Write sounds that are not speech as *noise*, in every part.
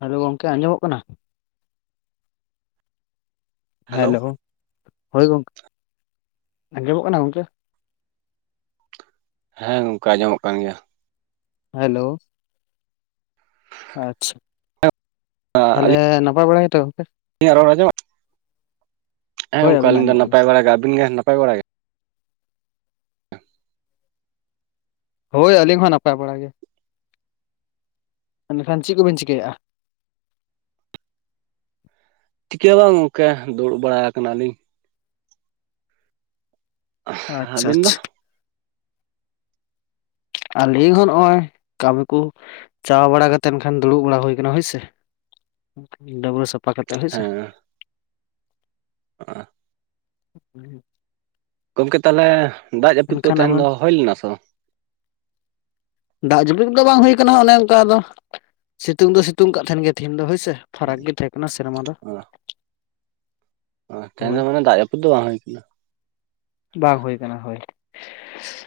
Hello ᱜᱚᱝᱠᱮ ᱟᱸᱡᱚᱢᱚᱜ ᱠᱟᱱᱟ? ᱦᱮᱞᱳ ᱦᱳᱭ ᱜᱚᱝᱠᱮ ᱟᱸᱡᱚᱢᱚᱜ ᱠᱟᱱᱟ ᱜᱚᱝᱠᱮ? ᱦᱮᱸ ᱜᱚᱝᱠᱮ ᱟᱸᱡᱚᱢᱚᱜ ᱠᱟᱱ ᱜᱮᱭᱟ᱾ ᱦᱮᱞᱳ᱾ ᱟᱪᱪᱷᱟ ᱛᱟᱞᱦᱮ ᱱᱟᱯᱟᱭ ᱵᱟᱲᱟ ᱜᱮᱛᱚ ᱜᱚᱝᱠᱮ᱾ ᱤᱧᱟᱹᱜ ᱨᱚᱲ ᱟᱸᱡᱚᱢᱚᱜ ᱦᱮᱸ ᱦᱳᱭ ᱜᱚᱝᱠᱮ ᱟᱵᱮᱱᱟᱜ ᱟᱹᱞᱤᱧ ᱫᱚ ᱟᱸᱡᱚᱢᱚᱜ ᱠᱟᱱᱟ᱾ ᱱᱟᱯᱟᱭ ᱵᱟᱲᱟ ᱜᱮ᱾ ᱟᱵᱤᱱ ᱜᱮ ᱱᱟᱯᱟᱭ ᱵᱟᱲᱟ ᱜᱮ? ᱦᱳᱭ ᱟᱹᱞᱤᱧ ᱦᱚᱸ ᱱᱟᱯᱟᱭ ᱵᱟᱲᱟ ᱜᱮ᱾ ᱮᱱᱠᱷᱟᱱ ᱪᱮᱫ ᱠᱚᱵᱮᱱ ᱪᱤᱠᱟᱹᱭᱮᱫᱼᱟ᱾ ᱪᱤᱠᱟᱹ ᱦᱚ ᱵᱟᱝ ᱜᱚᱝᱠᱮ ᱫᱩᱲᱩᱵ ᱵᱟᱲᱟ ᱟᱠᱟᱱᱟᱞᱤᱧ᱾ ᱟᱪᱪᱷᱟ ᱟᱹᱵᱤᱱ ᱫᱚ ᱟᱪᱪᱷᱟ᱾ ᱟᱹᱞᱤᱧ ᱦᱚᱸ ᱱᱚᱜᱼᱚᱭ ᱠᱟᱹᱢᱤ ᱠᱚ᱾ ᱪᱟᱣ ᱵᱟᱲᱟ ᱠᱟᱛᱮ ᱮᱱᱠᱷᱟᱱ ᱫᱩᱲᱩᱵ ᱵᱟᱲᱟ ᱦᱩᱭ ᱠᱟᱱᱟ, ᱦᱳᱭᱥᱮ? ᱰᱟᱹᱵᱨᱟᱹ ᱥᱟᱯ ᱯᱟ ᱠᱟᱛᱮ ᱦᱳᱭ ᱥᱮ᱾ ᱚ᱾ *inaudible* ᱜᱚᱝᱠᱮ ᱛᱟᱦᱚᱞᱮ ᱫᱟᱜ ᱡᱟᱹᱯᱩᱫ ᱫᱚ ᱮᱱᱠᱷᱟᱱ ᱛᱮᱦᱮᱧ ᱟᱵᱮᱱ ᱫᱚ ᱦᱩᱭ ᱞᱮᱱᱟ ᱥᱮ ᱵᱟ? ᱫᱟᱜ ᱡᱟᱯᱤᱫ ᱫᱚ ᱵᱟᱝ ᱦᱩᱭ ᱠᱟᱱᱟ ᱚᱱᱮ ᱚᱱᱠᱟ ᱟᱫᱚ ᱥᱤᱛᱩᱝ ᱫᱚ ᱥᱤᱛᱩᱝ ᱠᱟᱜ ᱛᱟᱦᱮᱱ ᱜᱮᱭᱟ ᱛᱤᱦᱤᱧ ᱫᱚ ᱦᱳᱭᱥᱮ᱾ ᱯᱷᱟᱨᱟᱠ ᱜᱮ ᱛᱟᱦᱮᱸ ᱠᱟᱱᱟ ᱥᱮᱨᱢᱟ ᱫᱚ᱾ ᱚ ᱛᱮᱦᱮᱧ ᱫᱚ ᱦᱳᱭ ᱢᱟᱱᱮ ᱫᱟᱜ ᱡᱟᱹᱯᱩᱫ ᱫᱚ ᱵᱟᱝ ᱦᱩᱭ ᱠᱟᱱᱟ᱾ ᱵᱟᱝ ᱦᱩᱭ ᱠᱟᱱᱟ ᱦᱳᱭ ᱫᱚ᱾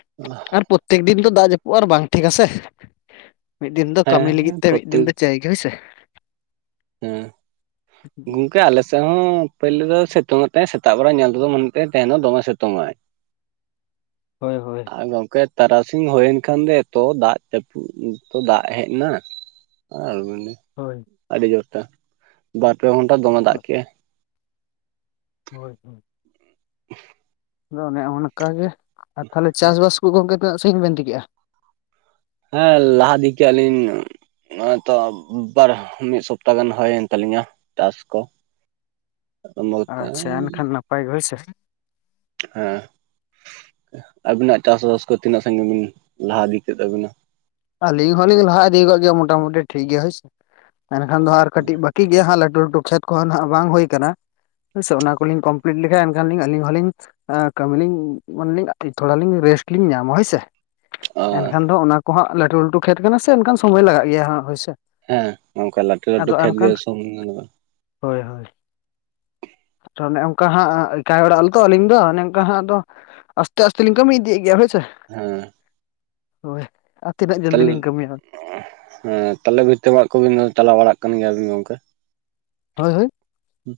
*unintelligible* ᱟᱨ ᱯᱨᱚᱛᱛᱮᱠ ᱫᱤᱱ ᱫᱚ ᱫᱟᱜ ᱡᱟᱹᱯᱩᱜ ᱟᱨ ᱵᱟᱝ ᱴᱷᱤᱠ ᱟᱥᱮ᱾ ᱢᱤᱫ ᱫᱤᱱ ᱫᱚ ᱠᱟᱹᱢᱤ ᱞᱟᱹᱜᱤᱫ ᱦᱮᱸ ᱛᱮ ᱢᱤᱫ ᱫᱤᱱ ᱯᱨᱚᱛᱮᱠ ᱫᱚ ᱪᱟᱹᱭ ᱜᱮ ᱦᱳᱭᱥᱮ᱾ ᱦᱮᱸ ᱜᱚᱝᱠᱮ ᱟᱞᱮᱥ ᱥᱮᱫᱦᱚᱸ ᱯᱳᱭᱞᱳ ᱫᱚ ᱥᱤᱛᱩᱝ ᱟᱛᱮ ᱥᱮᱛᱟᱜ ᱵᱮᱲᱟ ᱧᱮᱞ ᱛᱮᱫᱚ ᱢᱚᱱᱮ ᱛᱮ ᱛᱟᱦᱮᱧ ᱫᱚ ᱫᱚᱢᱮ ᱥᱤᱛᱩᱝᱟᱭ᱾ ᱦᱳᱭ ᱦᱳᱭ᱾ ᱟ ᱜᱚᱝᱠᱮ ᱛᱟᱨᱟᱥᱤᱧ ᱦᱩᱭᱮᱱ ᱠᱷᱟᱱ ᱫᱚ ᱮᱛᱚ ᱫᱟᱜ ᱡᱟᱯᱩᱫ ᱮᱛᱚ ᱫᱟᱜ ᱦᱮᱡ ᱱᱟ᱾ ᱟᱨ *unintelligible* ᱦᱳᱭ᱾ ᱟᱹᱰᱤ ᱡᱳᱨ ᱛᱮ᱾ ᱵᱟᱨ ᱯᱮ ᱜᱷᱚᱱᱴᱟ ᱫᱚᱢᱮ ᱫᱟᱜ ᱠᱮᱜᱼᱟᱭ᱾ ᱦᱳᱭ ᱦᱳᱭ᱾ *inaudible* ᱟᱫᱚ ᱚᱱᱮ ᱚᱱᱠᱟ ᱜᱮ ᱟᱨ ᱛᱟᱦᱚᱞᱮ ᱪᱟᱥᱵᱟᱥ ᱠᱚ ᱜᱚᱝᱠᱮ ᱛᱱᱟᱹᱜ ᱥᱟᱜᱤᱧ ᱵᱮᱱ ᱤᱫᱤ ᱠᱮᱜᱼᱟ᱾ ᱦᱮᱸ ᱞᱟᱦᱟ ᱤᱫᱤᱠᱮ ᱟᱞᱤᱧ ᱱᱚᱜ-ᱚᱭ ᱛᱚ ᱵᱟᱨ ᱢᱤᱫ ᱥᱚᱯᱛᱟ ᱜᱟᱱ ᱦᱳᱭᱮᱱ ᱛᱟᱞᱤᱧᱟ ᱪᱟᱥ ᱠᱚ᱾ ᱟᱪᱪᱷᱟ ᱮᱱᱠᱷᱟᱱ ᱱᱟᱯᱟᱭ ᱜᱮ ᱦᱳᱭ ᱥᱮ᱾ ᱦᱮᱸ ᱟᱵᱤᱱᱟᱜ ᱪᱟᱥᱵᱟᱥ ᱠᱚ ᱛᱤᱱᱟᱹᱜ ᱥᱟᱹᱜᱤᱧ ᱵᱤᱱ ᱞᱟᱦᱟ ᱤᱫᱤ ᱠᱮᱫ ᱛᱟᱵᱤᱱᱟ? ᱟᱹᱞᱤᱧ ᱦᱚᱞᱤᱧ ᱞᱟᱦᱟ ᱤᱫᱤᱣ ᱠᱟᱜ ᱜᱮᱭᱟ ᱢᱚᱴᱟᱢᱩᱴᱤ ᱴᱷᱤᱠ ᱜᱮᱭᱟ ᱦᱳᱭᱥᱮ᱾ ᱮᱱᱠᱷᱟᱱ ᱫᱚ ᱦᱟᱜ ᱟᱨ ᱠᱟᱹᱴᱤᱡ ᱵᱟᱹᱠᱤ ᱜᱮᱭᱟ ᱦᱟᱸᱜ᱾ ᱞᱟᱹᱴᱩ ᱞᱟᱹᱴᱩ ᱠᱷᱮᱛ ᱠᱚᱦᱚᱸ ᱱᱟᱦᱟᱸᱜ ᱵᱟᱝ ᱦᱩᱭ ᱠᱟᱱᱟ᱾ ᱦᱩᱭ ᱥᱮ ᱚᱱᱟ ᱠᱚᱞᱤᱧ ᱠᱚᱢᱯᱞᱤᱴ ᱞᱮᱠᱷᱟᱡ ᱮᱱᱠᱷᱟᱱᱞᱤᱧ ᱟᱹᱞᱤᱧ ᱦᱚᱞᱤᱧ ᱮ ᱠᱟᱢᱤ ᱞᱤᱧ ᱢᱟᱱᱮ ᱞᱤᱧ ᱛᱷᱚᱲᱟ ᱞᱤᱧ ᱨᱮᱥᱴ ᱞᱤᱧ ᱧᱟᱢᱟ ᱦᱳᱭᱥᱮ᱾ ᱟᱨ ᱮᱱᱠᱷᱟᱱ ᱫᱚ ᱚᱱᱟ ᱠᱚ ᱦᱟᱸᱜ ᱞᱟᱹᱴᱩ ᱞᱟᱹᱴᱩ ᱠᱷᱮᱛ ᱠᱟᱱᱟ ᱥᱮ ᱮᱱᱠᱷᱟᱱ ᱥᱚᱢᱚᱭ ᱞᱟᱜᱟᱜ ᱜᱮᱭᱟ ᱦᱟᱜ ᱦᱳᱭᱥᱮ᱾ ᱦᱮᱸ ᱱᱚᱝᱠᱟ ᱞᱟᱹᱴᱩ ᱞᱟᱹᱴᱩ ᱠᱷᱮᱛ ᱜᱮ ᱥᱚᱢᱚᱭ ᱫᱚ ᱞᱟᱜᱟ-ᱟ᱾ ᱦᱳᱭ ᱦᱳᱭ᱾ ᱟᱨᱟ ᱚᱱᱮ ᱚᱱᱠᱟ ᱦᱟᱸᱜ ᱮᱠᱟᱭ ᱚᱲᱟᱜ ᱟᱞᱮᱛᱚ ᱟᱞᱤᱧ ᱫᱚ ᱚᱱᱮ ᱚᱱᱠᱟ ᱦᱟᱸᱜ ᱟᱫᱚ ᱟᱥᱛᱮ ᱟᱥᱛᱮ ᱞᱤᱧ ᱠᱟᱢᱤ ᱤᱫᱤᱭᱮᱫ ᱜᱮᱭᱟ ᱦᱳᱭᱥᱮ᱾ ᱦᱮ᱾ ᱦᱳᱭ᱾ ᱟᱨ ᱛᱤᱱᱟᱹᱜ ᱡᱚᱞᱫᱤ ᱛᱟᱞᱮ ᱞᱤᱧ ᱠᱟᱹᱢᱤᱭᱟ ᱦᱮᱸ ᱛᱟᱦᱞᱮ ᱵᱷᱤᱛᱟᱹ ᱢᱟᱜᱽ ᱠᱚᱵᱤᱱ ᱪᱟᱞᱟᱣ ᱵᱟᱲᱟᱜ ᱠᱟᱱ ᱜᱮᱭᱟ ᱵᱤᱱ ᱜᱚᱝᱠᱮ? ᱦᱳᱭ ᱦᱳᱭ᱾ ᱦᱩᱸ